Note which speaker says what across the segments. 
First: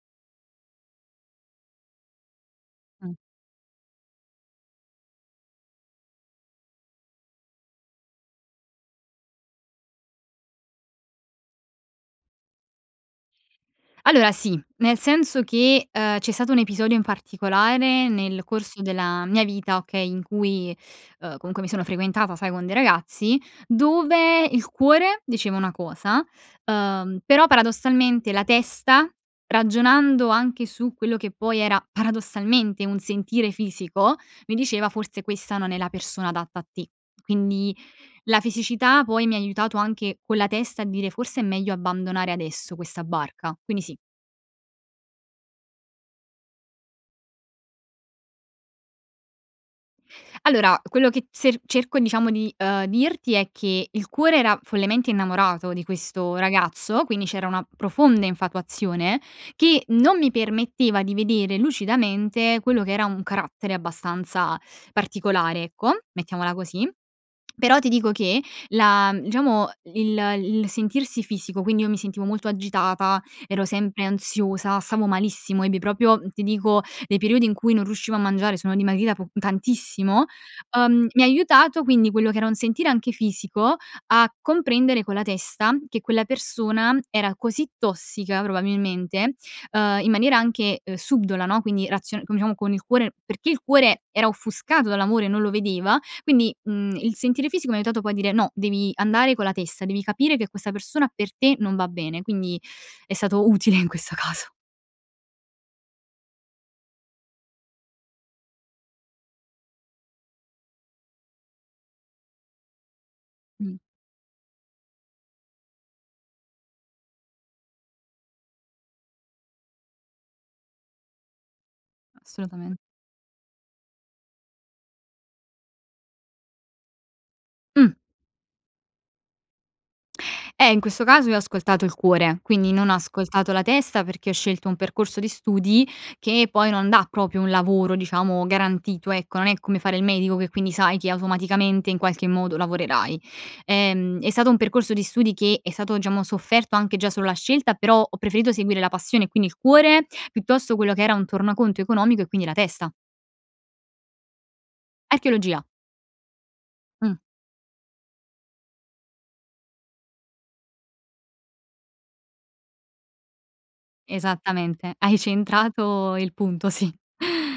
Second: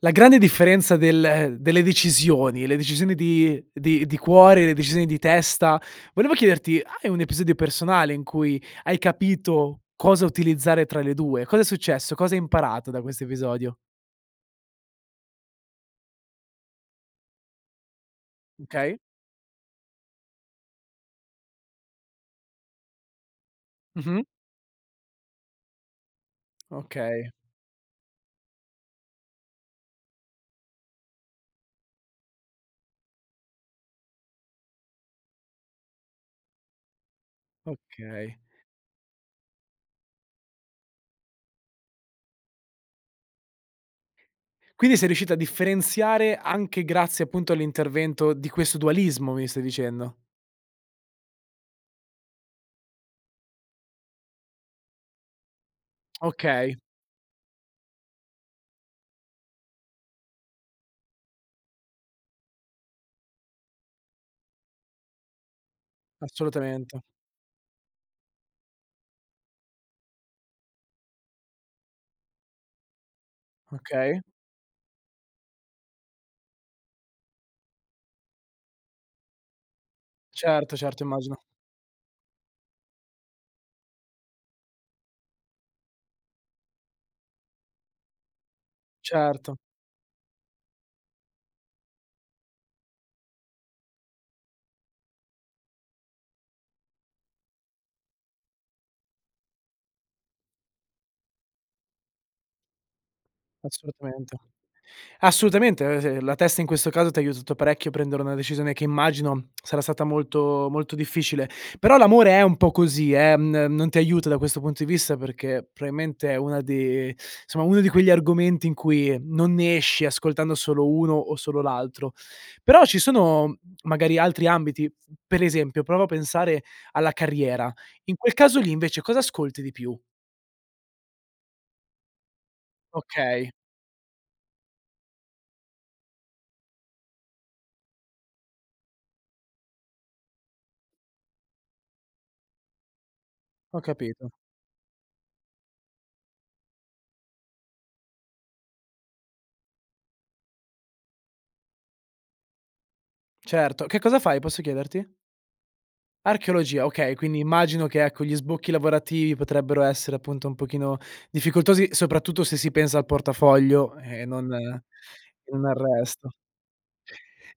Speaker 1: La grande differenza del delle decisioni, le decisioni
Speaker 2: Mh.
Speaker 1: di di di cuore, le decisioni di testa: volevo chiederti hai un episodio personale in cui hai capito cosa utilizzare tra le 2, cosa è successo? Cosa hai imparato da questo episodio?
Speaker 2: Allora sì. Nel senso che, uhm, c'è stato un episodio in particolare nel corso
Speaker 1: Okay.
Speaker 2: della mia vita, okay, in cui, uhm, comunque mi sono frequentata sai con dei ragazzi,
Speaker 1: Mh-mh.
Speaker 2: dove il cuore diceva una cosa, uhm,
Speaker 1: Okay.
Speaker 2: però paradossalmente la testa ragionando anche su quello che poi era paradossalmente un sentire fisico mi diceva forse questa non è la persona adatta a te. Quindi
Speaker 1: Okay.
Speaker 2: la fisicità poi mi aiutato anche con la testa a dire forse è meglio abbandonare adesso questa barca, quindi sì.
Speaker 1: Quindi sei riuscita a differenziare anche grazie appunto all'intervento di questo dualismo mi stai dicendo.
Speaker 2: Allora quello che t ser cerco diciamo di, uhm, dirti è che il cuore era follemente innamorato di questo
Speaker 1: Okay.
Speaker 2: ragazzo, quindi c'era una profonda infatuazione che non mi permetteva di vedere lucidamente quello che era un carattere abbastanza particolare, ecco, mettiamola così.
Speaker 1: Assolutamente.
Speaker 2: Però ti dico che la diciamo il il sentirsi fisico, quindi io mi sentivo molto agitata, ero sempre
Speaker 1: Okay.
Speaker 2: ansiosa, stavo malissimo, ebbi proprio ti dico, dei periodi in cui non riuscivo a mangiare, sono dimagrita po tantissimo.
Speaker 1: Certo, certo.
Speaker 2: Uhm, mi ha
Speaker 1: Immagino.
Speaker 2: aiutato quindi quello che era un sentire anche fisico a comprendere con la testa che quella persona era così tossica probabilmente,
Speaker 1: Certo.
Speaker 2: uhm, in maniera anche, uhm, subdola, no, quindi razio come diciamo con il cuore perché il cuore era offuscato dall'amore non lo vedeva. Quindi, mhmm, il sentire fisico mi ha aiutato poi a dire: "No, devi andare con la testa, devi capire che questa persona per te non va bene quindi è stato utile in questo
Speaker 1: Assolutamente.
Speaker 2: caso.
Speaker 1: Assolutamente. Eh, s la testa in questo caso t'ha aiutato parecchio a prendere una decisione che immagino sarà stata molto molto difficile. Però l'amore è un po' così eh, mhmm,
Speaker 2: Mh.
Speaker 1: non ti aiuta da questo punto di vista perché probabilmente è una di somma, uno di quegli argomenti in cui non ne esci ascoltando solo uno o solo l'altro.
Speaker 2: Assolutamen
Speaker 1: Però ci sono magari altri ambiti: per esempio prova a pensare alla carriera,
Speaker 2: Mh.
Speaker 1: in quel caso lì invece cosa ascolti di più?
Speaker 2: Eh, in questo caso io ho ascoltato il cuore quindi non ho ascoltato
Speaker 1: Okay.
Speaker 2: la testa perché ho scelto un percorso di studi che poi non dà proprio un lavoro diciamo garantito ecco. Non è come fare il medico che quindi sai che automaticamente in qualche modo lavorerai.
Speaker 1: Ho
Speaker 2: Ehm, è
Speaker 1: capito.
Speaker 2: stato un percorso di studi che è stato diciamo sofferto anche già solo la scelta però ho preferito seguire la passione e quindi il cuore piuttosto quello che era un tornaconto economico e quindi la testa.
Speaker 1: Certo, che cosa fai? Posso chiederti?
Speaker 2: Archeologia.
Speaker 1: Archeologia. Okay,
Speaker 2: Mh.
Speaker 1: quindi immagino che, ecco, gli sbocchi lavorativi potrebbero essere, appunto, un pochino difficoltosi soprattutto se si pensa al portafoglio e non
Speaker 2: Esattamente. Hai
Speaker 1: e non al
Speaker 2: centrato
Speaker 1: resto.
Speaker 2: il punto, sì.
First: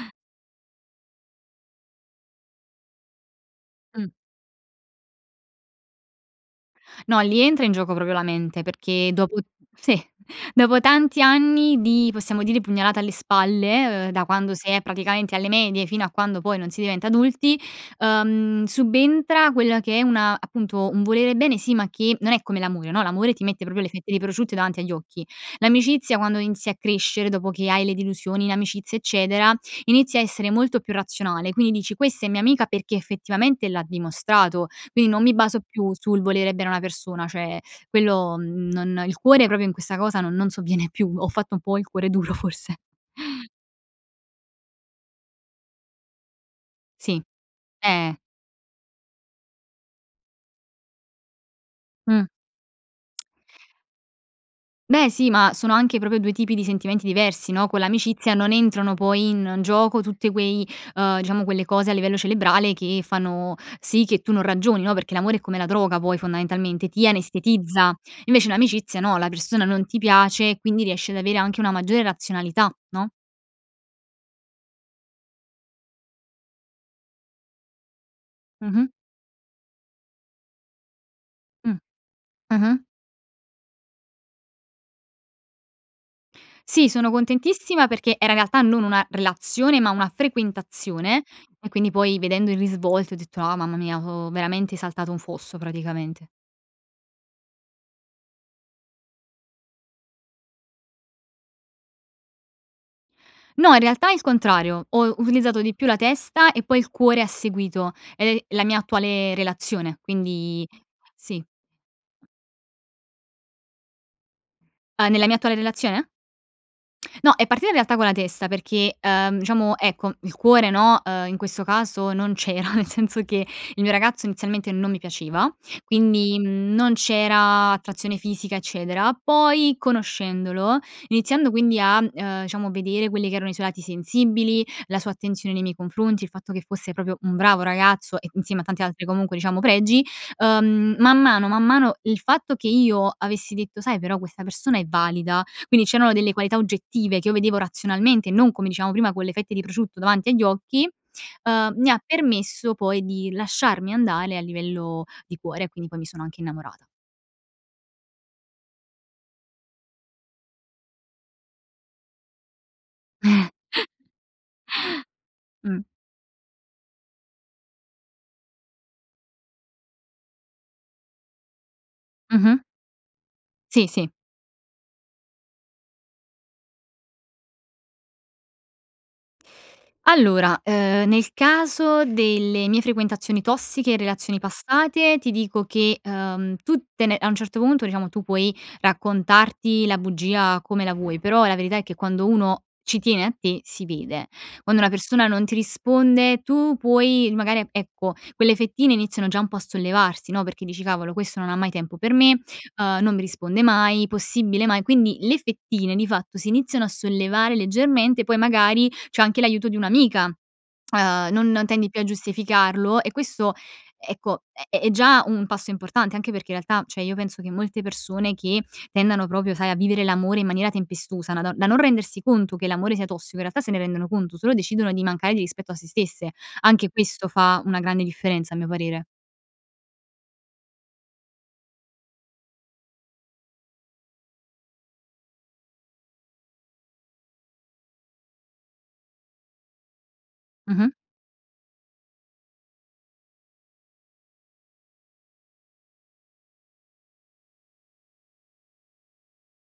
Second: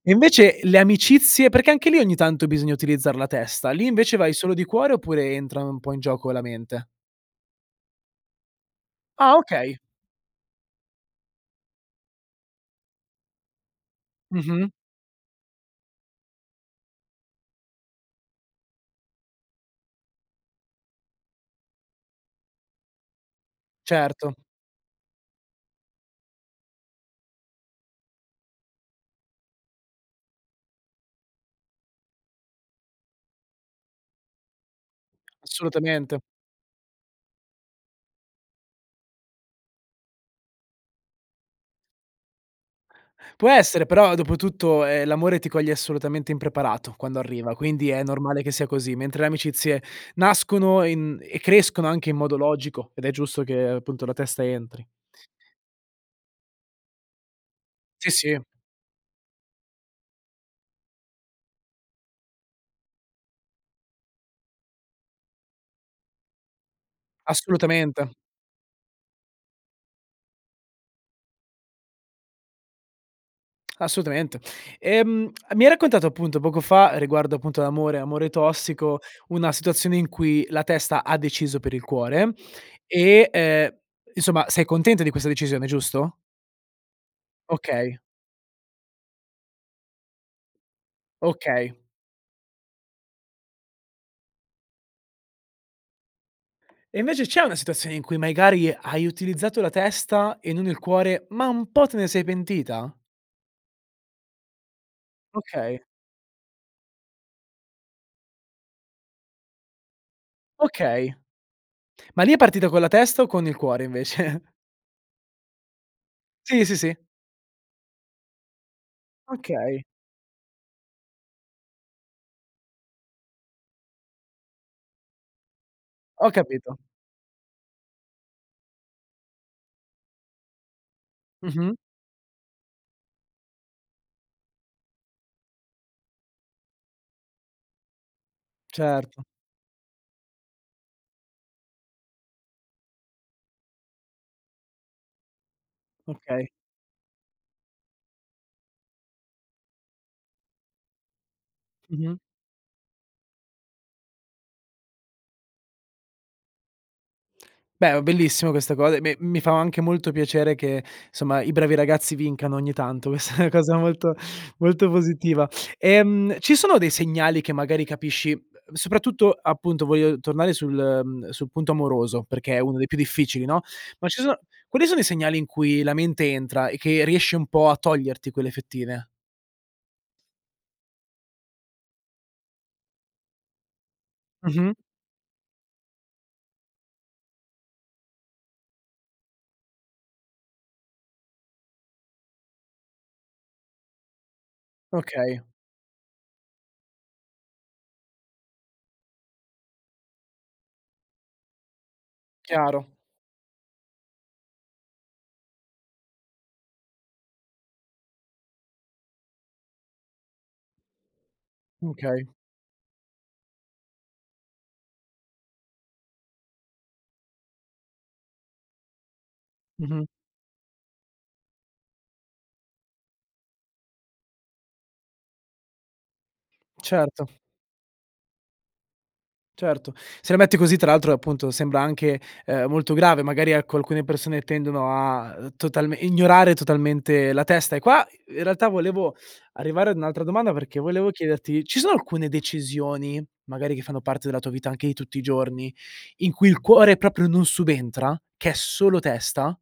Speaker 1: E, invece, le amicizie? Perché anche lì ogni tanto bisogna utilizzar la testa. Lì
Speaker 2: Mh.
Speaker 1: invece vai solo di cuore oppure entra, no, un po' in gioco la mente?
Speaker 2: No, lì entra in gioco proprio la mente, perché
Speaker 1: Ah,
Speaker 2: dopo
Speaker 1: okay.
Speaker 2: sì, dopo tanti anni di, possiamo dire, pugnalata alle spalle, ehm, da quando
Speaker 1: Mh-mh.
Speaker 2: si è praticamente alle medie, fino a quando poi non si diventa adulti, ehm, subentra quella che è un appunto, un volere bene, sì, ma che non è come l'amore, no? L'amore ti mette proprio le fette di
Speaker 1: Certo.
Speaker 2: prosciutto davanti agli occhi, l'amicizia quando inizi a crescere, dopo che hai le delusioni in amicizia, eccetera, inizia a essere molto più razionale, quindi dici: "Questa è mia amica perché effettivamente l'ha dimostrato!", quindi non mi baso più
Speaker 1: Assolutamente.
Speaker 2: sul volere bene a una persona cioè quello, mhmm, non il cuore proprio in questa cosa no non sovviene più, ho fatto un po' il cuore duro forse.
Speaker 1: Può essere, però, dopotutto, ehm, l'amore ti coglie assolutamente impreparato quando
Speaker 2: Sì,
Speaker 1: arriva, quindi è
Speaker 2: eh!
Speaker 1: normale che sia così, mentre le amicizie nascono in e crescono anche in
Speaker 2: Mh.
Speaker 1: modo logico ed è giusto che, appunto, la testa entri.
Speaker 2: Beh, sì, ma sono anche proprio 2 tipi di sentimenti diversi, no? Con
Speaker 1: Sì,
Speaker 2: l'amicizia
Speaker 1: sì.
Speaker 2: non entrano poi in gioco tutte quei ehm, diciamo, quelle cose a livello cerebrale che fanno sì che tu non ragioni, no, perché l'amore è come la droga poi fondamentalmente, ti anestetizza,
Speaker 1: Assolutamente.
Speaker 2: invece l'amicizia, no, la persona non ti piace e quindi riesci ad avere anche una maggiore razionalità, no?
Speaker 1: Assolutamente. Ehm, mi hai raccontato appunto poco fa riguardo appunto l'amore, amore
Speaker 2: Mh-mh.
Speaker 1: tossico, una situazione in cui la testa ha deciso per
Speaker 2: Mh.
Speaker 1: il cuore
Speaker 2: Mh-mh.
Speaker 1: e, ehm, insomma, sei contenta di questa decisione, giusto?
Speaker 2: Sì, sono contentissima
Speaker 1: Okay.
Speaker 2: perché era in realtà non una relazione, ma una frequentazione e
Speaker 1: Okay.
Speaker 2: quindi poi vedendo il risvolto ho detto: "Ah mamma mia ho veramente saltato un fosso praticamente."
Speaker 1: E invece c'è una situazione in cui magari hai utilizzato la testa e non il cuore ma un po' te ne sei pentita?
Speaker 2: No, in realtà il contrario. Ho utilizzato di
Speaker 1: Okay.
Speaker 2: più la testa e poi il cuore ha seguito ed è la mia attuale relazione, quindi
Speaker 1: Okay.
Speaker 2: sì.
Speaker 1: Ma lì è partita con la testa o con il cuore invece?
Speaker 2: Uhm, nella mia attuale relazione?
Speaker 1: Sì, sì, sì.
Speaker 2: No, è partita in realtà con la testa perché, uhm, diciamo,
Speaker 1: Okay.
Speaker 2: ecco, il cuore, no, uhm, in questo caso non c'era, nel senso che il mio ragazzo inizialmente non mi piaceva.
Speaker 1: Ho
Speaker 2: Quindi, mhmm,
Speaker 1: capito.
Speaker 2: non c'era attrazione fisica eccetera, poi conoscendolo, iniziando
Speaker 1: Mh-mh.
Speaker 2: quindi a, uhm, diciamo vedere quelli che erano i suoi lati sensibili, la sua attenzione nei miei confronti, il fatto che fosse proprio un bravo ragazzo e insieme a tanti altri
Speaker 1: Certo.
Speaker 2: comunque diciamo pregi, uhm, man mano, man mano il fatto che io avessi detto: "Sai però questa persona è valida." Quindi c'erano delle
Speaker 1: Okay.
Speaker 2: qualità oggettive che io vedevo razionalmente e non come dicevamo prima con le fette di prosciutto davanti agli occhi, uhm, mi ha
Speaker 1: Mh-mh.
Speaker 2: permesso poi di lasciarmi andare a livello di cuore e quindi poi mi sono anche innamorata.
Speaker 1: Beh, oh, bellissimo questa co e, beh, mi fa anche molto piacere che, somma, i bravi ragazzi vincano ogni tanto. Questa è una cosa molto molto positiva.
Speaker 2: Mh.
Speaker 1: Ehm, ci sono dei segnali che magari capisci uhm, soprattutto appunto voglio tornare sul mhmm, sul punto amoroso perché è
Speaker 2: Mh-mh.
Speaker 1: uno dei più difficili, no?
Speaker 2: Sì,
Speaker 1: Ma
Speaker 2: sì.
Speaker 1: ci so quali sono i segnali in cui la mente entra e che riesce un po' a toglierti quelle fettine?
Speaker 2: Allora, ehm, nel caso delle mie frequentazioni tossiche, relazioni
Speaker 1: Mh-mh.
Speaker 2: passate, ti dico che, uhm, tutte ne a un certo punto diciamo tu puoi raccontarti la bugia come la vuoi, però la verità è che quando uno ci tiene a te, si vede. Quando una persona
Speaker 1: Okay.
Speaker 2: non ti risponde, tu puoi magari, e ecco quelle fettine iniziano già un po' a sollevarsi, no, perché dici: "Cavolo, questo non ha mai tempo per me,
Speaker 1: Chiaro.
Speaker 2: ehm, non mi risponde mai, possibile mai?", quindi le fettine, di fatto si iniziano a sollevare leggermente poi magari c'è anche l'aiuto di un'amica, uhm, non tendi più a
Speaker 1: Okay.
Speaker 2: giustificarlo e questo ecco è è già un passo importante anche perché, in realtà, cioè io penso che molte persone che tendano proprio, sai, a vivere
Speaker 1: Mh-mh.
Speaker 2: l'amore in maniera tempestosa na don da non rendersi conto che l'amore sia tossico, in realtà, se ne rendono conto, solo decidono di mancare di rispetto a se stesse. Anche
Speaker 1: Certo.
Speaker 2: questo fa una grande differenza, a mio parere.
Speaker 1: Certo, se la metti così, tra l'altro, appunto, sembra anche, ehm, molto grave, magari, ecco, alcune persone tendono a, uhm, total ignorare totalmente la testa e qua, in realtà, volevo arrivare ad un'altra domanda perché
Speaker 2: Mh-mh.
Speaker 1: volevo chiederti: ci sono alcune decisioni, magari che fanno parte della tua vita anche di tutti i giorni in cui il cuore proprio non subentra? Che è solo testa?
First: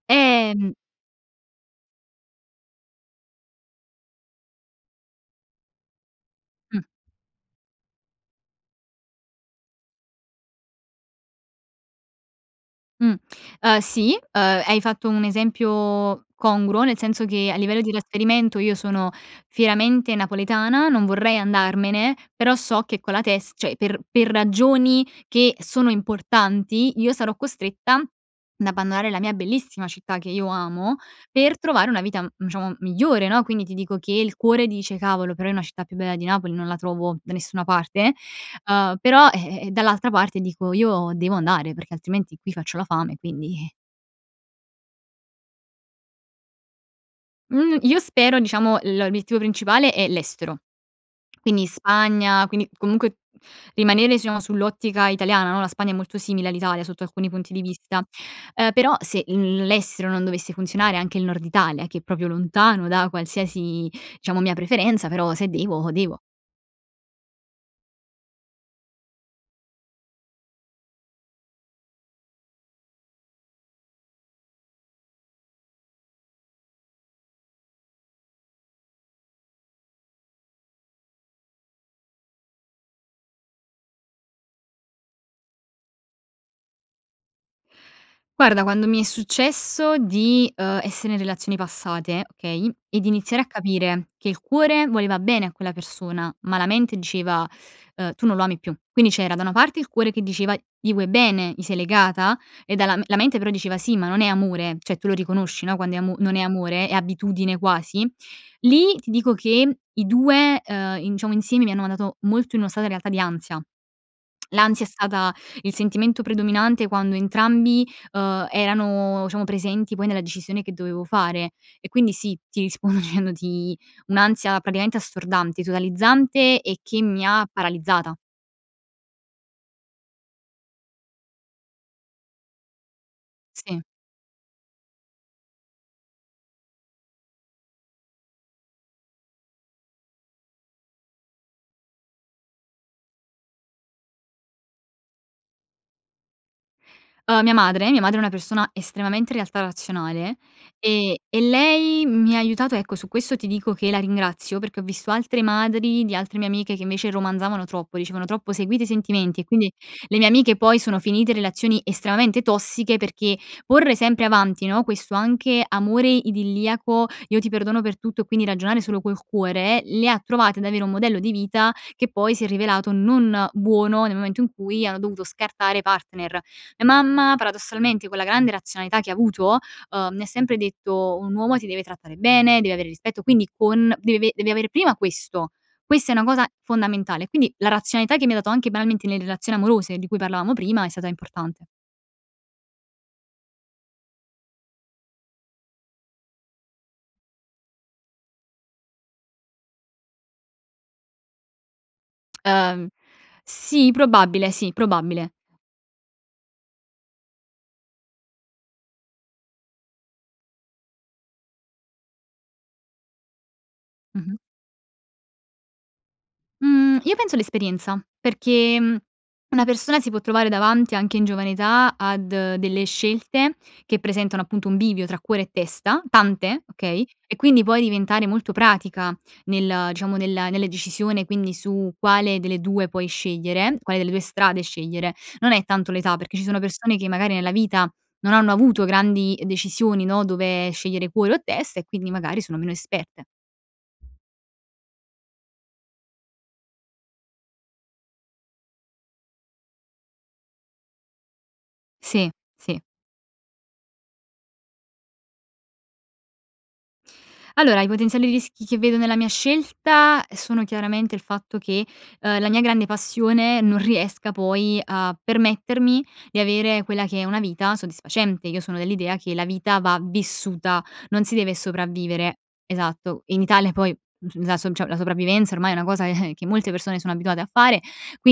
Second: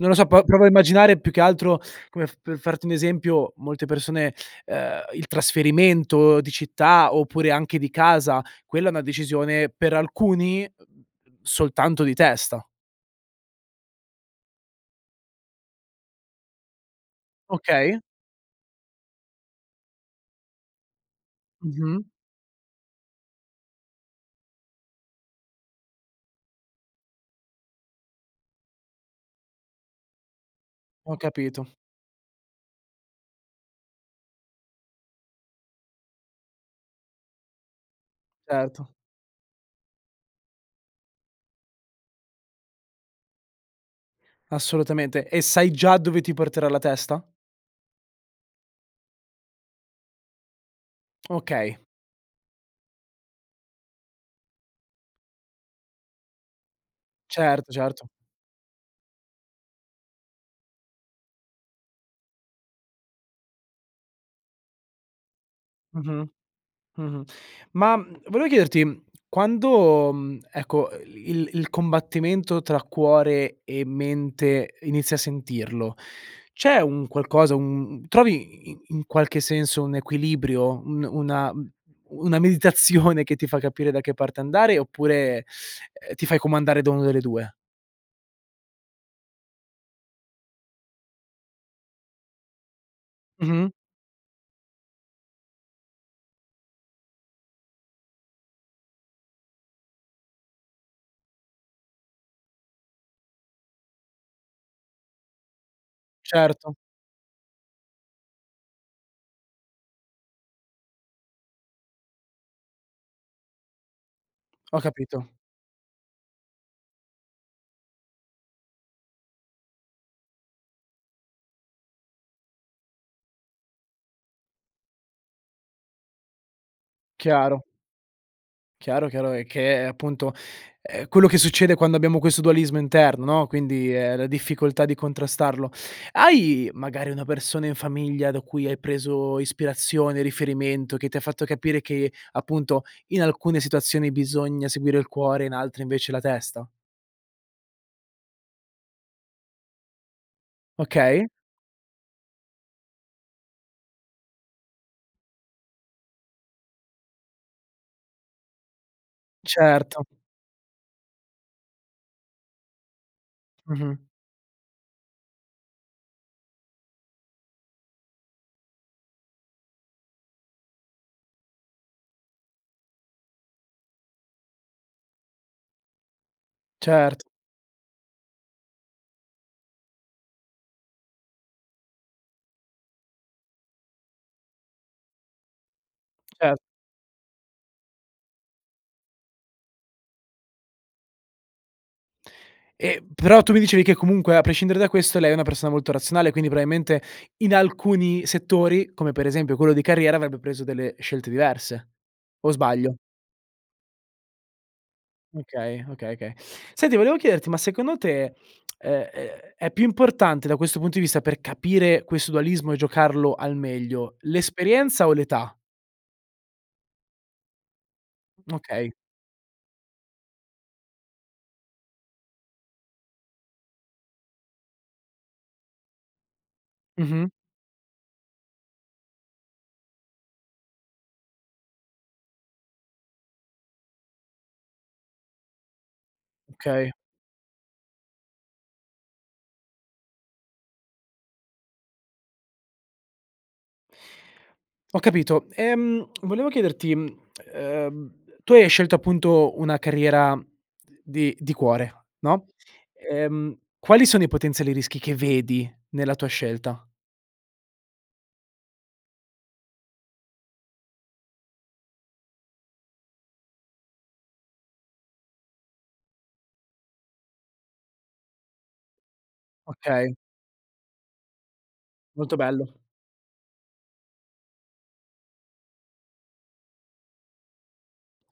Speaker 1: Non lo so po provo a
Speaker 2: Ehm
Speaker 1: immaginare più che altro come f per farti un esempio: molte persone ehm, il trasferimento di
Speaker 2: Mh.
Speaker 1: città oppure anche di casa quella è una decisione per alcuni, uhm, soltanto di testa.
Speaker 2: Mh. Uhm, sì, uhm, hai fatto un esempio congruo, nel senso che, a livello di
Speaker 1: Okay.
Speaker 2: trasferimento, io sono fieramente napoletana, non vorrei
Speaker 1: Mh-mh.
Speaker 2: andarmene, però so che con la tes cioè per per ragioni che sono importanti, io sarò costretta ad abbandonare la mia bellissima città che io amo,
Speaker 1: Ho
Speaker 2: per
Speaker 1: capito.
Speaker 2: trovare una vita, mhmm, diciamo migliore, no? Quindi ti dico che il cuore dice: "Cavolo, però io una città più bella di Napoli non la trovo da nessuna parte",
Speaker 1: Erto.
Speaker 2: uhm, però ehm, eh, dall'altra parte dico: "Io devo andare, perché altrimenti qui faccio la fame, quindi".
Speaker 1: Assolutamente, e sai già dove ti porterà la testa?
Speaker 2: Mhmm, io spero diciamo l l'obiettivo principale è l'estero, quindi
Speaker 1: Okay.
Speaker 2: Spagna, quindi comunque rimanere, diciamo, sull'ottica italiana, no, la Spagna è molto simile all'Italia sotto alcuni punti di
Speaker 1: Certo,
Speaker 2: vista.
Speaker 1: certo.
Speaker 2: Uhm, però se l l'estero non dovesse funzionare, anche il Nord Italia che è proprio lontano da qualsiasi diciamo mia preferenza, però se devo, devo.
Speaker 1: Mh-mh. Mh-mh. Ma, mhmm, volevo chiederti: quando, mhmm, ecco, il il combattimento tra cuore e mente inizi a sentirlo, c'è un qualcosa, un un trovi i i in qualche senso, un equilibrio, un una mhmm, una meditazione che ti fa capire da che parte andare, oppure, ehm, ti fai comandare da una delle 2?
Speaker 2: Guarda, quando mi è successo di, uhm, essere in relazioni passate, okay, e di iniziare a
Speaker 1: Mh-mh.
Speaker 2: capire che il cuore voleva bene a quella persona, ma la mente diceva, ehm: "Tu non lo ami più". Quindi c'era da una parte il cuore che diceva: "Gli vuoi bene, gli sei legata" e dal la mente però diceva: "Sì ma non è amore", cioè tu lo riconosci, no, quando è amo non è
Speaker 1: Certo.
Speaker 2: amore, è abitudine quasi, lì ti dico che i 2 ehm, in diciamo insieme mi hanno mandato molto in una strada realtà di ansia.
Speaker 1: Ho
Speaker 2: L'ansia è
Speaker 1: capito.
Speaker 2: stata il sentimento predominante quando entrambi, uhm, erano diciamo presenti poi nella decisione che dovevo fare e quindi, sì, ti rispondo dicendoti un'ansia praticamente assordante, totalizzante e che mi ha
Speaker 1: Chiaro.
Speaker 2: paralizzata.
Speaker 1: Chiaro, chiaro, e che, appunto, è quello che succede quando abbiamo questo dualismo interno, no,
Speaker 2: Sì.
Speaker 1: quindi è la difficoltà di contrastarlo. Hai magari una persona in famiglia da cui hai preso ispirazione, riferimento, che ti ha fatto capire che, appunto, in alcune situazioni bisogna seguire il cuore, in altre invece la testa?
Speaker 2: Uhm, mia madre mia madre è una persona estremamente, in realtà, razionale e
Speaker 1: Okay.
Speaker 2: e lei mi ha aiutato ecco, su questo ti dico che la ringrazio, perché ho visto altre madri di altre mie amiche che, invece, romanzavano troppo, dicevano troppo: "Seguite i sentimenti" e quindi
Speaker 1: Certo.
Speaker 2: le mie amiche poi sono finite in relazioni estremamente tossiche perché porre
Speaker 1: Mh-mh.
Speaker 2: sempre avanti, no, questo anche amore idilliaco "Io ti perdono per tutto" e quindi ragionare solo col cuore, le ha trovate ad avere un modello di vita che poi si è rivelato non buono nel momento in cui hanno dovuto scartare i partner. Mia
Speaker 1: Cert
Speaker 2: mamma, paradossalmente, con la grande razionalità che ha avuto, uhm, mi ha sempre detto: "Un uomo ti deve trattare bene, deve avere rispetto", quindi con deve ave deve avere prima questo, questa è una cosa
Speaker 1: Cer
Speaker 2: fondamentale, quindi la razionalità che mi ha dato anche banalmente nelle relazioni amorose di cui parlavamo prima è stata importante.
Speaker 1: Ehm, però tu mi dicevi che comunque, a prescindere da questo, lei è una persona molto razionale quindi probabilmente in alcuni settori come, per esempio, quello di carriera, avrebbe preso delle scelte diverse o
Speaker 2: Ehm,
Speaker 1: sbaglio?
Speaker 2: sì probabile, sì probabile.
Speaker 1: Okay, okay, okay. Senti volevo chiederti ma, secondo te, ehm, è è più importante, da questo punto di vista, per capire questo dualismo e giocarlo al meglio,
Speaker 2: Mh-mh.
Speaker 1: l'esperienza o l'età?
Speaker 2: Mhmm, io penso all'esperienza perché,
Speaker 1: Okay.
Speaker 2: mhmm, una persona si può trovare davanti anche in giovane età ad delle scelte che presentano, appunto, un bivio tra cuore e testa, tante, okay,
Speaker 1: Mh-mh.
Speaker 2: e quindi puoi diventare molto pratica nel diciamo nella nella decisione, quindi su quale delle 2 puoi scegliere, quale delle 2 strade scegliere, non è tanto l'età, perché ci sono
Speaker 1: Okay.
Speaker 2: persone che magari nella vita non hanno avuto grandi decisioni, no, dove scegliere cuore o testa e quindi magari sono meno esperte.
Speaker 1: Ho capito. Ehm, volevo chiederti: mhmm, ehm, tu hai scelto, appunto, una carriera di di cuore,
Speaker 2: Sì,
Speaker 1: no?
Speaker 2: sì.
Speaker 1: Ehm, quali sono i potenziali rischi che vedi nella tua scelta?
Speaker 2: Allora, i potenziali rischi che vedo nella mia scelta sono chiaramente il fatto che, uhm, la mia grande passione non riesca poi a permettermi di avere quella che è una vita soddisfacente. Io sono dell'idea che la vita va
Speaker 1: Okay.
Speaker 2: vissuta, non si deve
Speaker 1: Molto
Speaker 2: sopravvivere,
Speaker 1: bello.
Speaker 2: esatto. In Italia, poi, mhmm, la so cioè la sopravvivenza ormai è una cosa che molte persone sono abituate a fare,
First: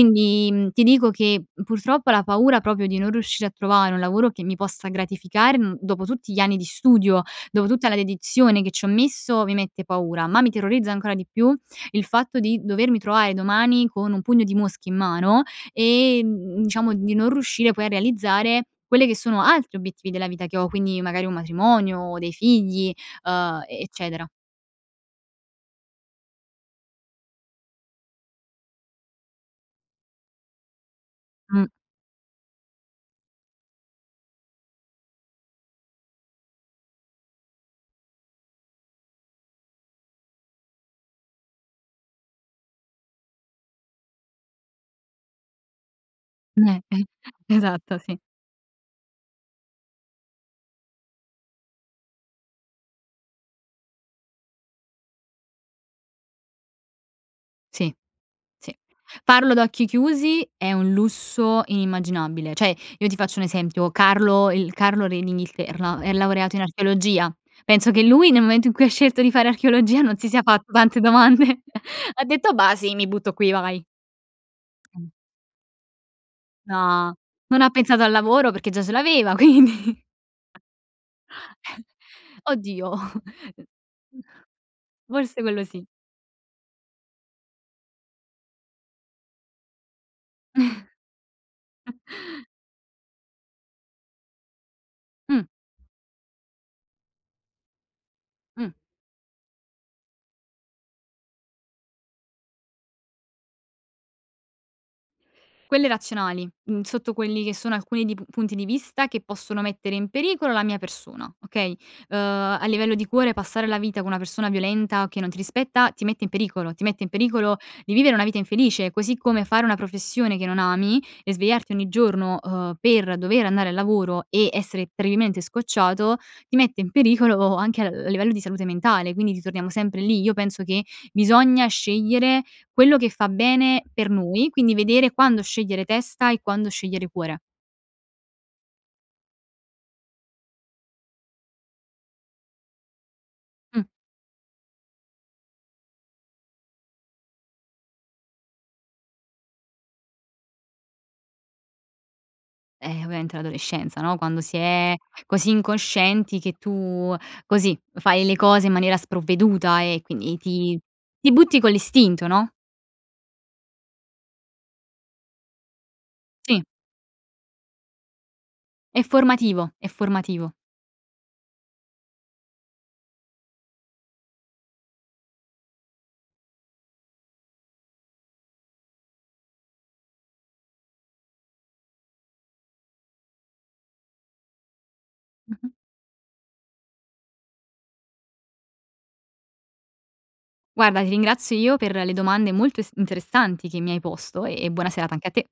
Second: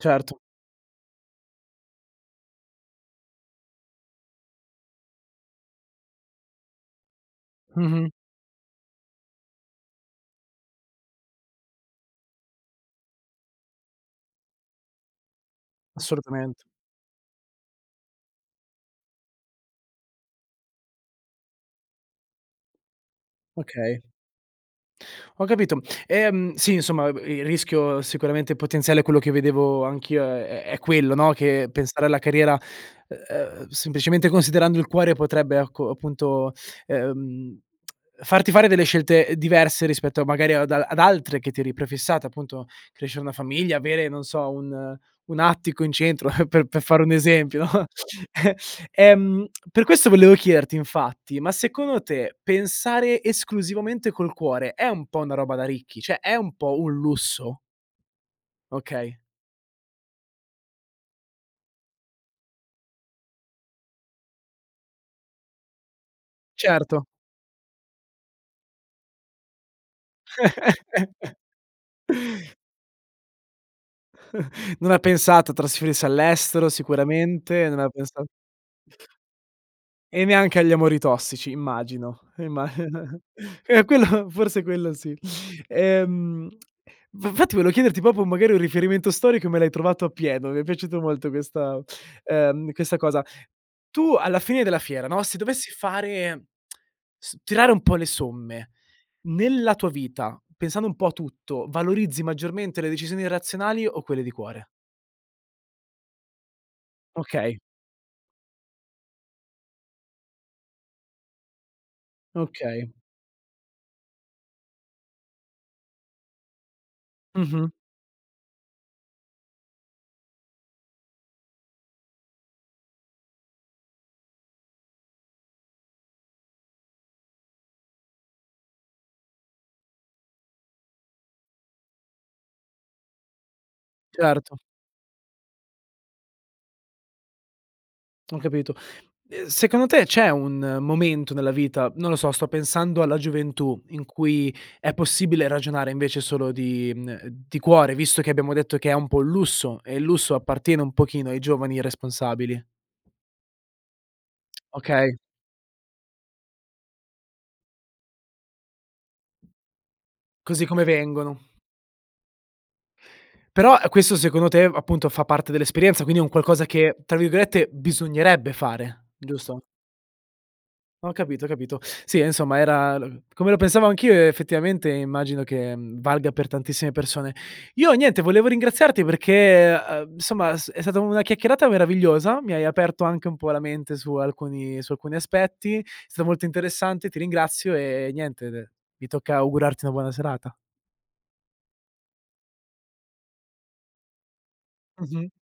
Speaker 1: Certo.
Speaker 2: mhmm, ti dico che purtroppo la paura proprio di non riuscire a trovare un lavoro che mi possa gratificare, mhmm, dopo tutti gli anni di studio, dopo tutta la
Speaker 1: Mh-mh.
Speaker 2: dedizione che ci ho messo, mi mette paura, ma mi terrorizza ancora di più il fatto di dovermi trovare domani con un pugno di mosche in mano e,
Speaker 1: Assolutamente.
Speaker 2: mhmm, diciamo, di non riuscire poi a realizzare quelle che sono altri obiettivi della vita che ho, quindi, magari un matrimonio o dei figli, uhm, e
Speaker 1: Okay.
Speaker 2: eccetera.
Speaker 1: Ho capito. Ehm, sì, insomma, b il rischio sicuramente potenziale è quello che vedevo anch'io è è quello, no,
Speaker 2: Mh.
Speaker 1: che pensare alla carriera, ehm, semplicemente, considerando il cuore potrebbe, ecco, appunto, ehm, farti fare delle scelte diverse rispetto magari ad ad altre che ti eri prefissata, appunto, crescere una famiglia, avere, non so, un un attico in centro, per per fare un esempio, no?
Speaker 2: Esatto, sì.
Speaker 1: Ehm, per questo volevo chiederti, infatti: ma, secondo te, pensare esclusivamente col cuore è un po' una roba da ricchi? Cioè è un po' un lusso?
Speaker 2: Sì, sì, sì,
Speaker 1: Okay.
Speaker 2: farlo ad occhi chiusi è un lusso inimmaginabile, cioè, io ti faccio un esempio: Carlo, il Carlo re d'Inghilterra è laureato in
Speaker 1: Certo.
Speaker 2: archeologia. Penso che lui nel momento in cui ha scelto di fare archeologia non si sia fatto tante domande, ha detto: "Bah, sì, mi butto qui, vai."
Speaker 1: Non ha pensato a trasferirsi all'estero
Speaker 2: No, non
Speaker 1: sicuramente,
Speaker 2: ha
Speaker 1: non ha
Speaker 2: pensato al
Speaker 1: pensa
Speaker 2: lavoro perché già ce l'aveva quindi.
Speaker 1: E neanche agli amori tossici, immagino. Ehm, imma
Speaker 2: Oddio!
Speaker 1: eh, quello forse, quello sì.
Speaker 2: Forse, quello sì.
Speaker 1: Ehm, f infatti volevo chiederti proprio magari un riferimento storico e me l'hai trovato a pieno, mi è piaciuto molto questa ehm, questa cosa. Tu alla fine della fiera, no, se
Speaker 2: Mh.
Speaker 1: dovessi fare s tirare un po' le somme,
Speaker 2: Mh.
Speaker 1: nella tua vita, pensando un po' a tutto, valorizzi maggiormente le decisioni razionali o quelle di cuore?
Speaker 2: Quelle razionali, mhmm, sotto quelli che
Speaker 1: Okay.
Speaker 2: sono alcuni d punti di vista che possono mettere in pericolo la mia persona, okay? Uhm, a
Speaker 1: Okay.
Speaker 2: livello di cuore, passare la vita con una persona violenta, che non ti rispetta, ti mette in pericolo, ti mette in pericolo
Speaker 1: Mh-mh.
Speaker 2: vivere una vita infelice, così come fare una professione che non ami e svegliarti ogni giorno, uhm, per dover andare al lavoro e essere terribilmente scocciato, ti mette in pericolo anche al livello di salute mentale, quindi ritorniamo sempre lì. Io penso che bisogna scegliere quello che fa bene per noi,
Speaker 1: Certo.
Speaker 2: quindi vedere quando scegliere testa e quando scegliere cuore.
Speaker 1: Ho capito. Ehm, secondo te, c'è un momento nella vita, non lo so, sto pensando alla gioventù,
Speaker 2: Mh.
Speaker 1: in cui è possibile ragionare invece solo di mhmm, di cuore visto che abbiamo detto che è un po' un lusso e il lusso appartiene un pochino ai giovani irresponsabili?
Speaker 2: Ehm, ovviamente l'adolescenza, no, quando si è
Speaker 1: Okay.
Speaker 2: così incoscienti che tu così, fai le cose in maniera sprovveduta e quindi
Speaker 1: Così
Speaker 2: ti
Speaker 1: come
Speaker 2: ti
Speaker 1: vengono.
Speaker 2: butti con l'istinto, no?
Speaker 1: Però, questo, secondo te, appunto, fa parte dell'esperienza, quindi un
Speaker 2: Sì.
Speaker 1: qualcosa che tra virgolette "bisognerebbe"
Speaker 2: È
Speaker 1: fare, giusto?
Speaker 2: formativo, è formativo.
Speaker 1: Ho capito, ho capito. Sì, ehm, insomma era l come lo pensavo anch'io effettivamente immagino che, mhmm, valga per tantissime persone. Io, niente, volevo ringraziarti perché, uhm, somma, è s è stata una chiacchierata meravigliosa, mi hai aperto anche un po' la mente su alcuni su alcuni aspetti. È stato molto interessante, ti ringrazio e niente de mi tocca augurarti una buona serata.
Speaker 2: Guarda, ti ringrazio io per le domande molto es interessanti che mi hai posto e buona serata anche
Speaker 1: Mh-mh.
Speaker 2: a te.